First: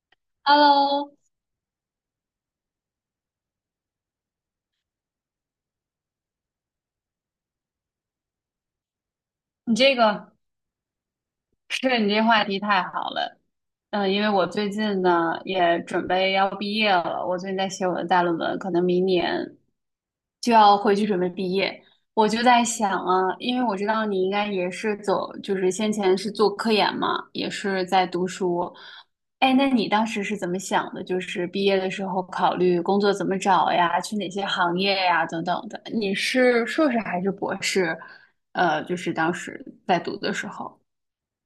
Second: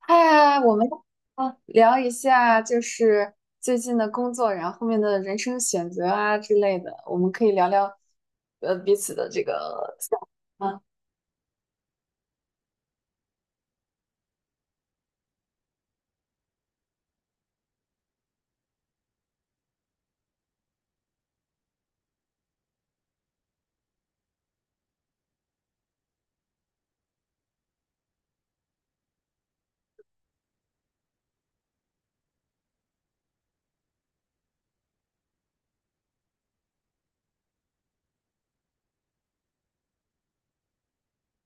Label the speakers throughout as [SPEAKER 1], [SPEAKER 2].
[SPEAKER 1] 嗨，我们
[SPEAKER 2] Hello，
[SPEAKER 1] 聊一下，最近的工作，然后后面的人生选择啊之类的，我们可以聊聊彼此的这
[SPEAKER 2] 你这
[SPEAKER 1] 个想
[SPEAKER 2] 个
[SPEAKER 1] 法。
[SPEAKER 2] 是你这话题太好了。嗯，因为我最近呢也准备要毕业了，我最近在写我的大论文，可能明年。就要回去准备毕业。我就在想啊，因为我知道你应该也是走，就是先前是做科研嘛，也是在读书。哎，那你当时是怎么想的？就是毕业的时候考虑工作怎么找呀，去哪些行业呀，等等的。你是硕士还是博士？就是当时在读的时候。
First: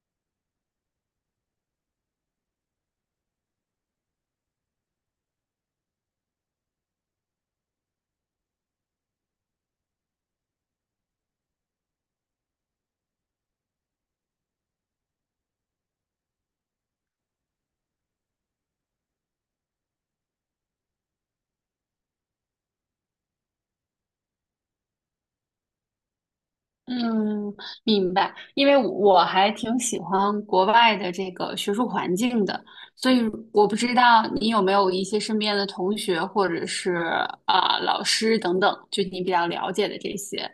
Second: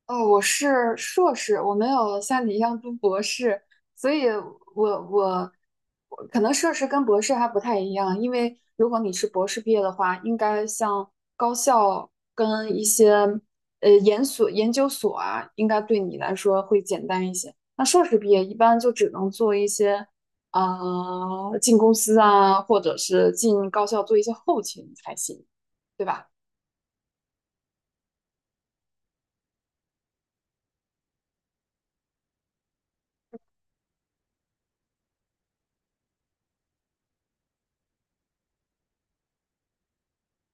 [SPEAKER 1] 哦，我是硕士，我没有像你一样读博士，所以我我我可能硕士跟博士还不太一样，因为如果你是博士毕业的话，应该像高校跟一些研所、研究所啊，应该对你来说会简单一些。那硕士毕业一般就只能做一些啊、进公司啊，或者是进高校做一些后勤才行，对吧？
[SPEAKER 2] 嗯，明白。因为我还挺喜欢国外的这个学术环境的，所以我不知道你有没有一些身边的同学或者是老师等等，就你比较了解的这些，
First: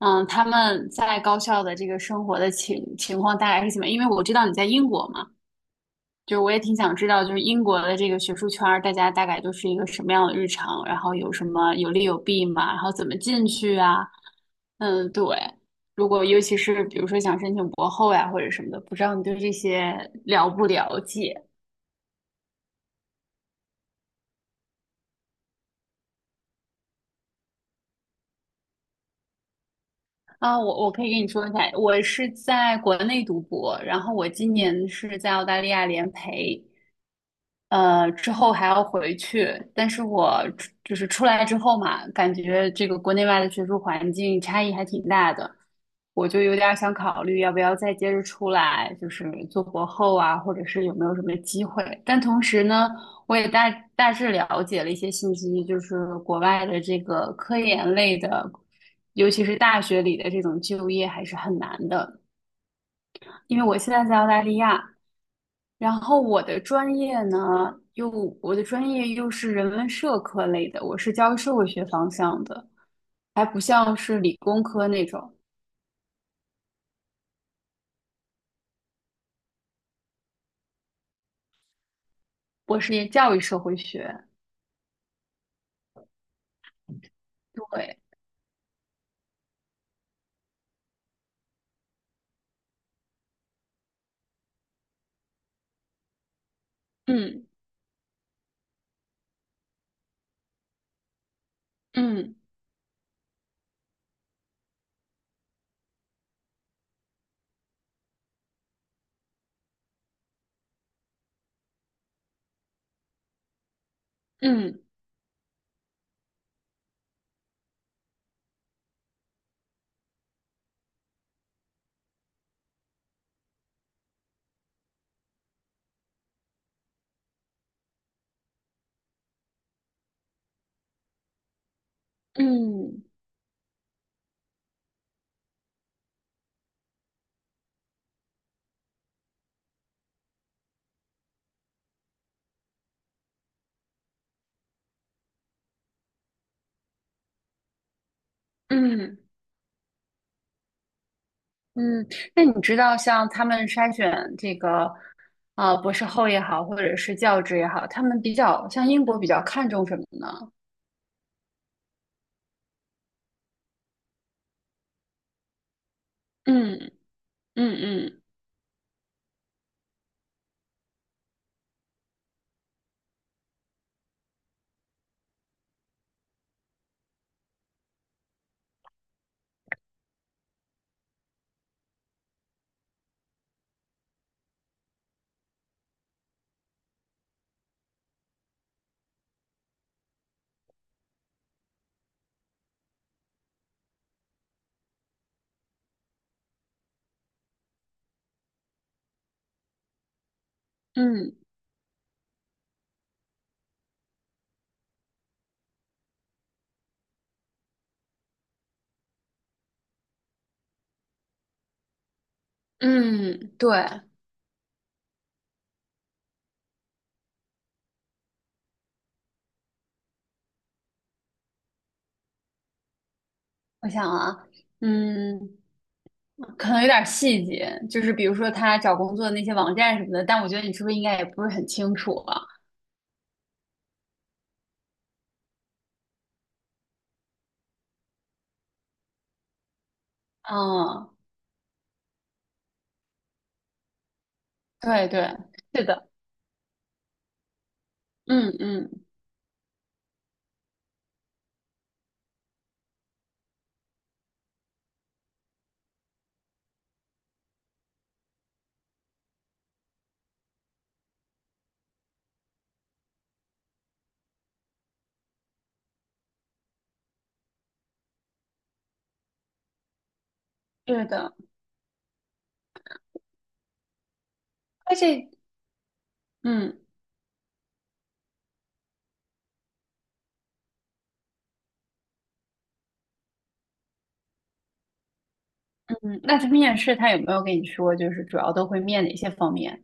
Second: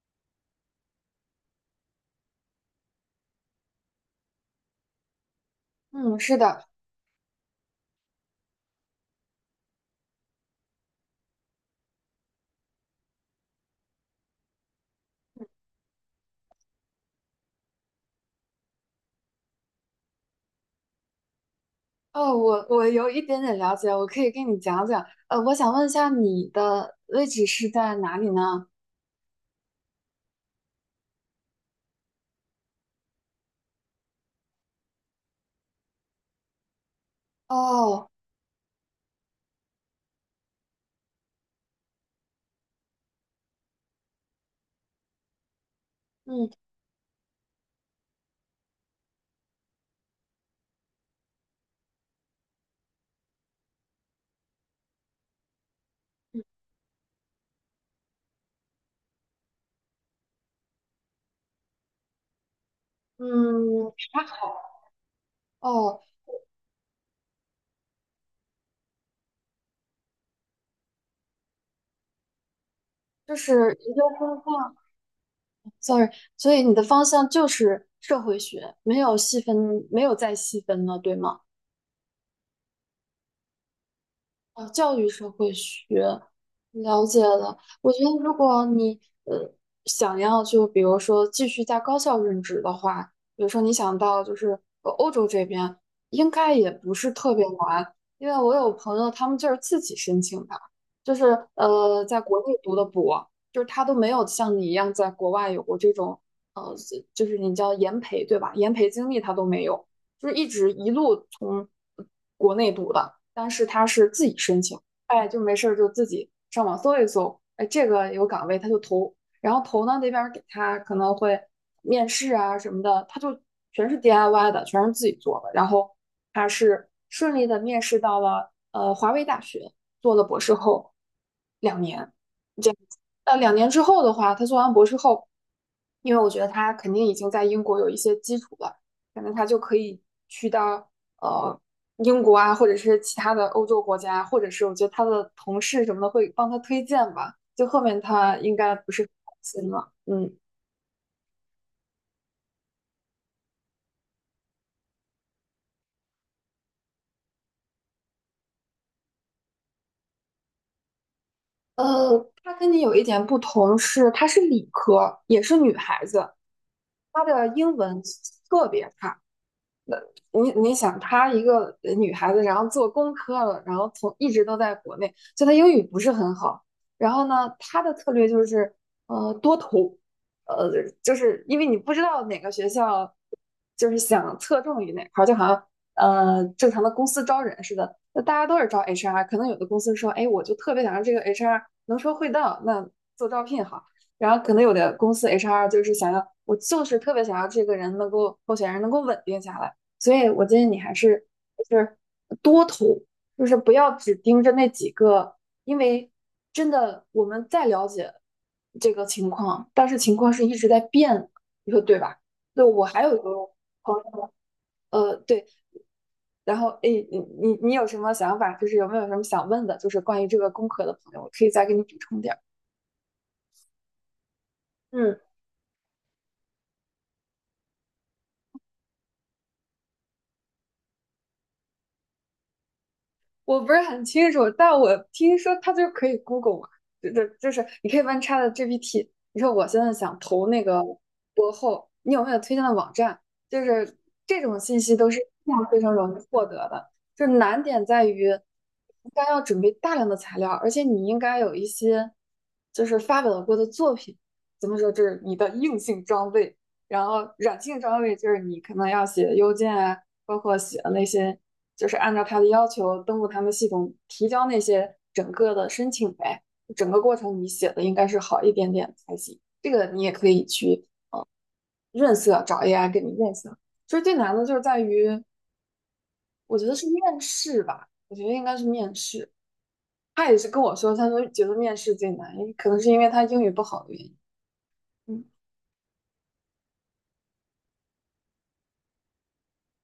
[SPEAKER 2] 嗯，他们在高校的这个生活的情况大概是怎么样。因为我知道你在英国嘛，
[SPEAKER 1] 嗯，是
[SPEAKER 2] 就我也
[SPEAKER 1] 的。
[SPEAKER 2] 挺想知道，就是英国的这个学术圈儿，大家大概都是一个什么样的日常，然后有什么有利有弊嘛，然后怎么进去啊？嗯，对。如果尤其是比如说想申请博后呀或者什么的，不知道你对这些了不了解
[SPEAKER 1] 哦，我有一点点了解，我可以跟你讲讲。呃，我想问一下你的位置是在哪里呢？
[SPEAKER 2] 啊？我可以跟你说一下，我是在国内读博，然后我今年是在澳大利亚联培，
[SPEAKER 1] 哦，
[SPEAKER 2] 之后还要回去，但是就是出来之后嘛，感觉这个国内外的学术环境差异还挺大的，我就
[SPEAKER 1] 嗯
[SPEAKER 2] 有点儿想考虑要不要再接着出来，就是做博后啊，或者是有没有什么机会。但同时呢，我也大致了解了一些信息，就是国外的这个科研类的，尤其是大学里的这种就业还是很难的，因为我
[SPEAKER 1] 嗯，
[SPEAKER 2] 现在在
[SPEAKER 1] 还
[SPEAKER 2] 澳大利亚。
[SPEAKER 1] 好。
[SPEAKER 2] 然
[SPEAKER 1] 哦，
[SPEAKER 2] 后我的专业呢，又我的专业又是人文社科类的，我是教育社会学方向的，
[SPEAKER 1] 就
[SPEAKER 2] 还
[SPEAKER 1] 是
[SPEAKER 2] 不
[SPEAKER 1] 研
[SPEAKER 2] 像
[SPEAKER 1] 究
[SPEAKER 2] 是
[SPEAKER 1] 方
[SPEAKER 2] 理工
[SPEAKER 1] 向
[SPEAKER 2] 科那种，
[SPEAKER 1] ，sorry，所以你的方向就是社会学，没有细分，没有再细分了，对吗？
[SPEAKER 2] 我是教育社会学。
[SPEAKER 1] 呃教育社会学，了解了。我
[SPEAKER 2] 对，
[SPEAKER 1] 觉得如果你呃想要就比如说继续在高校任职的话，比如说你想到就是呃欧洲这边，应该也不是特别
[SPEAKER 2] 嗯
[SPEAKER 1] 难，因为我有朋友他们就是自己申请的，就是呃在
[SPEAKER 2] 嗯
[SPEAKER 1] 国内读的博，就是他都没有像你一样在国外有过这种呃就是你叫研培对吧？研培经历他都没有，就是一直一路从国内读的。但是他是自己申请，
[SPEAKER 2] 嗯
[SPEAKER 1] 哎，就没事儿就自己上网搜一搜，哎，这个有岗位他就投，然后投呢那边给他可能会面试啊什么的，他就全是 DIY 的，全是自己做的，然后他是顺利的面试到了呃华为大学，做了博士后两年。
[SPEAKER 2] 嗯
[SPEAKER 1] 呃，两年之后的话，他做完博士后，因为我觉得他肯定已经在英国有一些基础了，可能他就可以去到呃英国啊，或者是其他的欧洲国家，或者是我觉得他的同事什么的会帮他推荐吧。就后面他应该不是很
[SPEAKER 2] 嗯
[SPEAKER 1] 担心了，嗯。
[SPEAKER 2] 嗯。那你知道，像他们筛选这个博士后也好，或者是教职也好，他们比较像英国比较看重什么呢？
[SPEAKER 1] 呃，她跟你有一点不同是，她是理科，也是女孩子，
[SPEAKER 2] 嗯
[SPEAKER 1] 她的英
[SPEAKER 2] 嗯
[SPEAKER 1] 文
[SPEAKER 2] 嗯
[SPEAKER 1] 特别差，你想，她一个呃女孩子，然后做工科了，然后从一直都在国内，就她英语不是很好。然后呢，她的策略就是多投，呃就是因为你不知道哪个学校就是想侧重于哪块儿，就好像正常的公司招人似的，那大家都是招 HR，可能有的公司说，哎，我就特别想让这个 HR 能说会道，那做招聘好。然后可能有的公司 HR 就是想要，我就是特别想要这个人能够候选人能够稳定下来，所以我建议你还是
[SPEAKER 2] 嗯
[SPEAKER 1] 就是多投，就是不要只盯着那几个，因为真的我们再了解这个情况，但是情况是一直在变的，你说对吧？对，我还有一个
[SPEAKER 2] 嗯，对，
[SPEAKER 1] 朋友，呃，对，然后诶，你有什么想法？就是有没有什么想问的？就是关于这个工科的朋友，我可以再给你补充点儿。
[SPEAKER 2] 我想啊，
[SPEAKER 1] 嗯，
[SPEAKER 2] 嗯。可能有点细节，就是比如说他找工作的那些网站什么的，但我觉得你是不是应该也不是很清楚啊？
[SPEAKER 1] 我不是很清楚，但我听说它就可以 Google 嘛，就是你可以问 ChatGPT，你说我现在想投那个
[SPEAKER 2] 嗯，
[SPEAKER 1] 你有没有推荐的网站？就是这种信息
[SPEAKER 2] 对
[SPEAKER 1] 都是
[SPEAKER 2] 对，
[SPEAKER 1] 非常非
[SPEAKER 2] 是
[SPEAKER 1] 常
[SPEAKER 2] 的，
[SPEAKER 1] 容易获得的，就是难点在于，
[SPEAKER 2] 嗯嗯，
[SPEAKER 1] 应该要准备大量的材料，而且你应该有一些就是发表过的作品。怎么说？就是你的硬性装备，然后软性装备就是你可能要写邮件啊，包括写的那些就是按照他的要求登录他们系统提交那些整个的申请呗。整个过程你写的应该是好一点点才行。这个你也可以去
[SPEAKER 2] 是的，
[SPEAKER 1] 润色，找 AI 给你润色。其实最难的就是在
[SPEAKER 2] 而
[SPEAKER 1] 于，
[SPEAKER 2] 且，
[SPEAKER 1] 我觉得
[SPEAKER 2] 嗯
[SPEAKER 1] 是面试吧，我觉得应该是面试。他也是跟我说，他说觉得面试最难，可能是因为他英语不好的原因。嗯
[SPEAKER 2] 嗯，那他面试他有没有跟你说，就是主要都会面哪些方面？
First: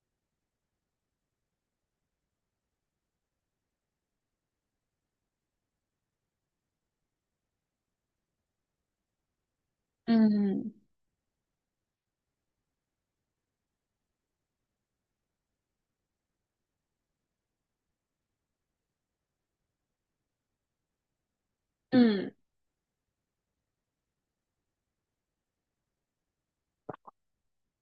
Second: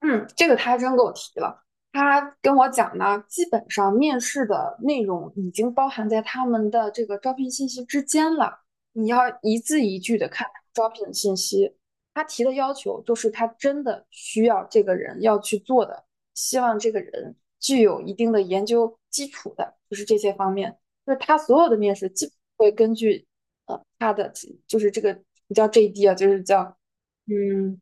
[SPEAKER 1] 嗯，这个他还真给我提了。他跟我讲呢，基本上面试的内容已经包含在他们的这个招聘信息之间了。你要一字一句的看招聘信息。他提的要求就是他真的需要这个人要去做的，希望这个人具有一定的研究基础的，就是这些方面。就是他所有的面试基本
[SPEAKER 2] 嗯
[SPEAKER 1] 会根据他的就是这个不叫 JD 啊，就是叫嗯，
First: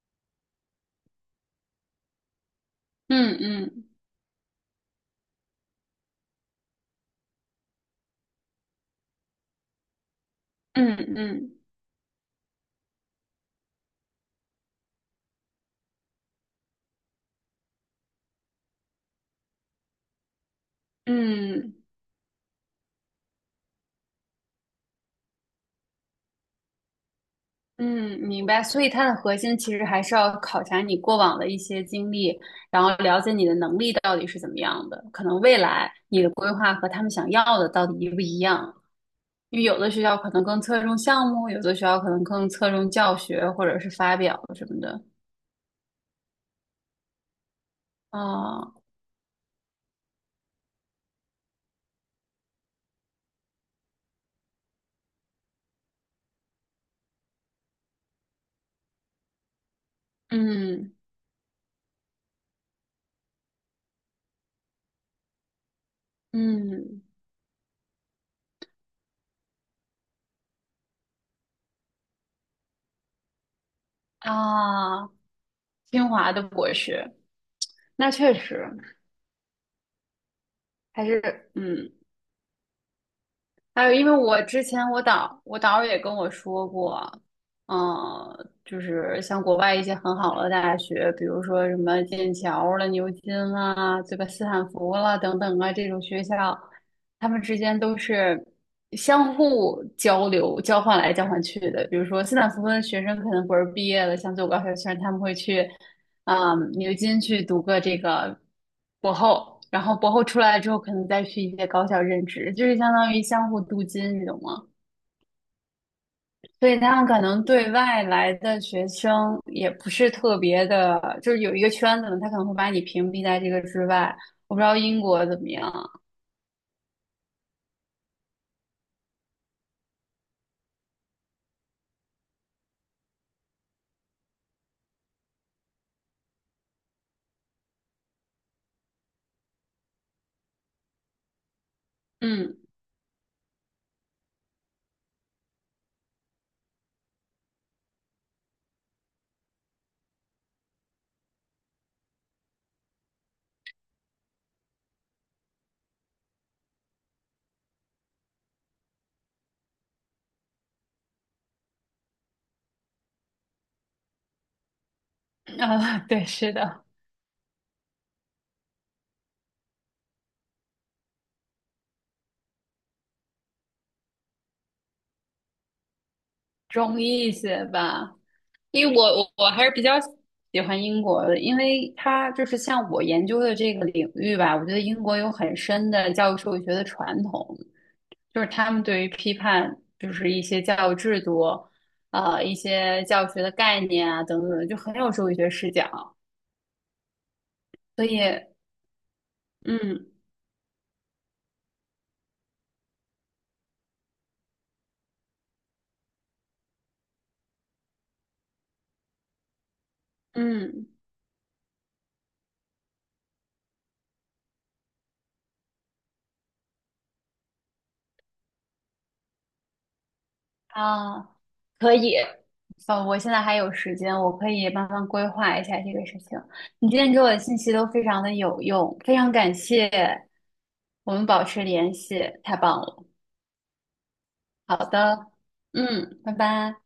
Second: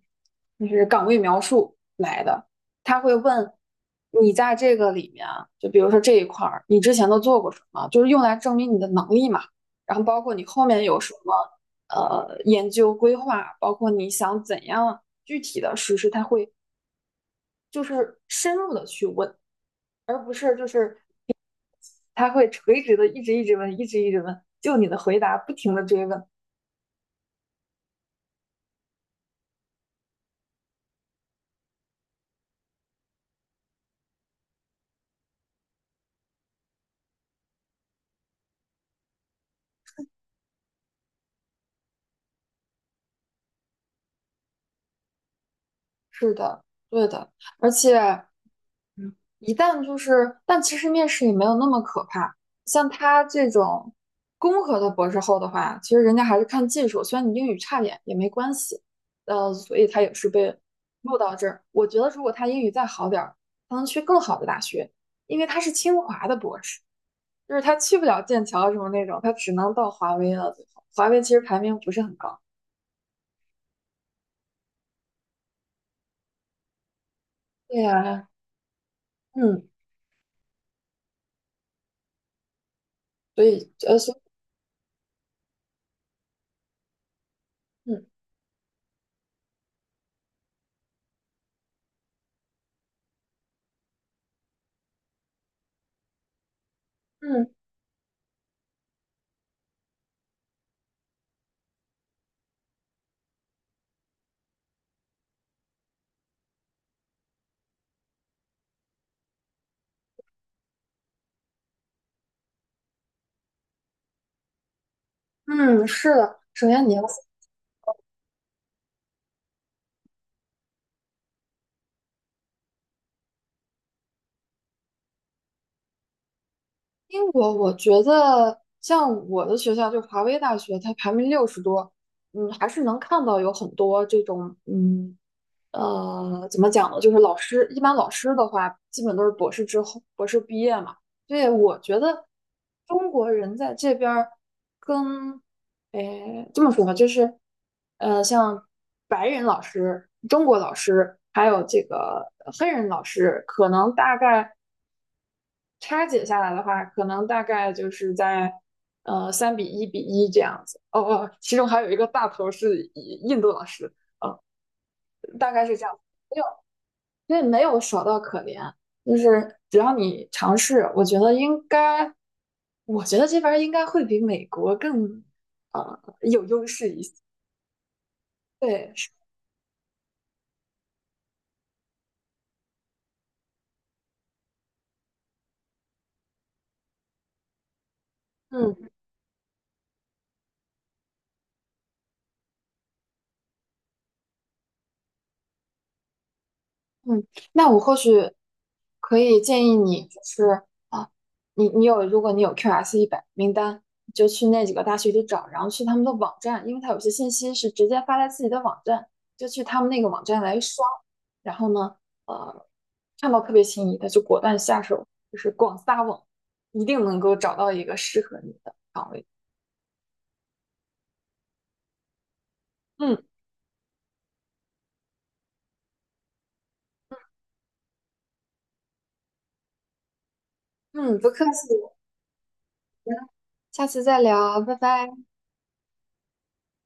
[SPEAKER 1] 岗位描述来的。他会
[SPEAKER 2] 嗯
[SPEAKER 1] 问
[SPEAKER 2] 嗯
[SPEAKER 1] 你在这个里面啊，就比如说这一块儿，你之前都做过什么，就是用来证明你的能力嘛。然后包括你后面
[SPEAKER 2] 嗯
[SPEAKER 1] 有
[SPEAKER 2] 嗯
[SPEAKER 1] 什
[SPEAKER 2] 嗯
[SPEAKER 1] 么
[SPEAKER 2] 嗯。
[SPEAKER 1] 研究规划，包括你想怎样具体的实施，他会就是深入的去问，而不是
[SPEAKER 2] 嗯
[SPEAKER 1] 他会垂直的一直问，一直问，就你的回答不停的追问。
[SPEAKER 2] 嗯，明白。所以它的核心其实还是要考察你过往的一些经历，然后了解你的能力到底是怎么样的，可能未来你的规划和他们想要的到底一不一样。因为有的学校可能更侧重项目，有的学校可能更侧重教学或者是发表什么的。
[SPEAKER 1] 是的，对的，而且，
[SPEAKER 2] 啊，
[SPEAKER 1] 一旦就是，但其实面试也没有那么可怕。像他这种工科的博士后的话，其实人家还是看技术，虽然你英语差点也没关系，呃，所以他也是被
[SPEAKER 2] 嗯
[SPEAKER 1] 录到这儿。我觉得如果他英语再好点儿，他能去更好的大学，因为他是清华的博士，
[SPEAKER 2] 嗯
[SPEAKER 1] 就是他去不了剑桥啊什么那种，他只能到华为了。最后，华为其实排名不是很高。
[SPEAKER 2] 啊，清华的博士，
[SPEAKER 1] 对
[SPEAKER 2] 那
[SPEAKER 1] 呀，
[SPEAKER 2] 确实
[SPEAKER 1] 嗯，
[SPEAKER 2] 还是嗯。
[SPEAKER 1] 所以
[SPEAKER 2] 还有，因为我之前我导也跟我说过，
[SPEAKER 1] 嗯
[SPEAKER 2] 嗯，就是像国外一些很好的大学，比如说什么剑桥了、牛津啦，这个斯坦福啦等等啊，这种学校，他们
[SPEAKER 1] 嗯
[SPEAKER 2] 之间都是相互交流、交换来交换去的。比如说斯坦福的学生可能不是毕业了，想走高校圈，他们会去。嗯，牛津去读个这个博后，然后博后出来之后，可能再去一些高校任职，就是相当于相互镀金，你懂吗？
[SPEAKER 1] 嗯，是的，首
[SPEAKER 2] 所以
[SPEAKER 1] 先你
[SPEAKER 2] 他
[SPEAKER 1] 要。
[SPEAKER 2] 们可能对外来的学生也不是特别的，就是有一个圈子嘛，他可能会把你屏蔽在这个之外。我不知道英国怎么样，
[SPEAKER 1] 英国，我觉得像我的学校，就华威大学，它排名60多，嗯，还是能看到有很多这种，嗯，呃，怎么讲呢？就是老师，一般老师的话，基本都是博士之后，博士毕业嘛。所以我觉得
[SPEAKER 2] 嗯，
[SPEAKER 1] 中国人在这边儿跟，诶，这么说吧，就是，呃，像白人老师、中国老师，还有这个黑人老师，可能大概。拆解下来的话，可能大概就是在3:1:1这样子。哦哦，其中还有一个大头是印度老师，大 概是这样。
[SPEAKER 2] 啊，对，
[SPEAKER 1] 没有，
[SPEAKER 2] 是的，
[SPEAKER 1] 因为没有少到可怜，就是只要你尝试，我觉得应该，我觉得这边儿应该会比美国更有优势
[SPEAKER 2] 中
[SPEAKER 1] 一些。
[SPEAKER 2] 医一些吧。因
[SPEAKER 1] 对，
[SPEAKER 2] 为我
[SPEAKER 1] 是
[SPEAKER 2] 我我还是比较喜欢英国的，因为它就是像我研究的这个领域吧，我觉得英国有很深的教育社会学的传统，就是他们
[SPEAKER 1] 嗯。
[SPEAKER 2] 对于批判就是一些教育制度，一些教育学的概念啊等等的就很有社会学视角，
[SPEAKER 1] 嗯，那我或
[SPEAKER 2] 所
[SPEAKER 1] 许
[SPEAKER 2] 以
[SPEAKER 1] 可以建议你，
[SPEAKER 2] 嗯
[SPEAKER 1] 就是啊，你有，如果你有 QS 100名单，就去那几个大学里找，然后去他们的网站，因为它有些信息是直接发在自己的网站，就去他们那个网站来刷，
[SPEAKER 2] 嗯
[SPEAKER 1] 然后呢，呃，看到特别心仪的就果断下手，就是广撒网，一定能够找到一个适合你的岗位。
[SPEAKER 2] 啊。可以，哦，
[SPEAKER 1] 嗯
[SPEAKER 2] 我现在还有时间，我可以慢慢规划一下这个事情。你今天给我的信息都非常的有用，非常感谢，我
[SPEAKER 1] 嗯，
[SPEAKER 2] 们
[SPEAKER 1] 不客
[SPEAKER 2] 保持
[SPEAKER 1] 气，
[SPEAKER 2] 联系，太棒了。
[SPEAKER 1] 嗯下次再聊，拜
[SPEAKER 2] 好
[SPEAKER 1] 拜。
[SPEAKER 2] 的，嗯，拜拜。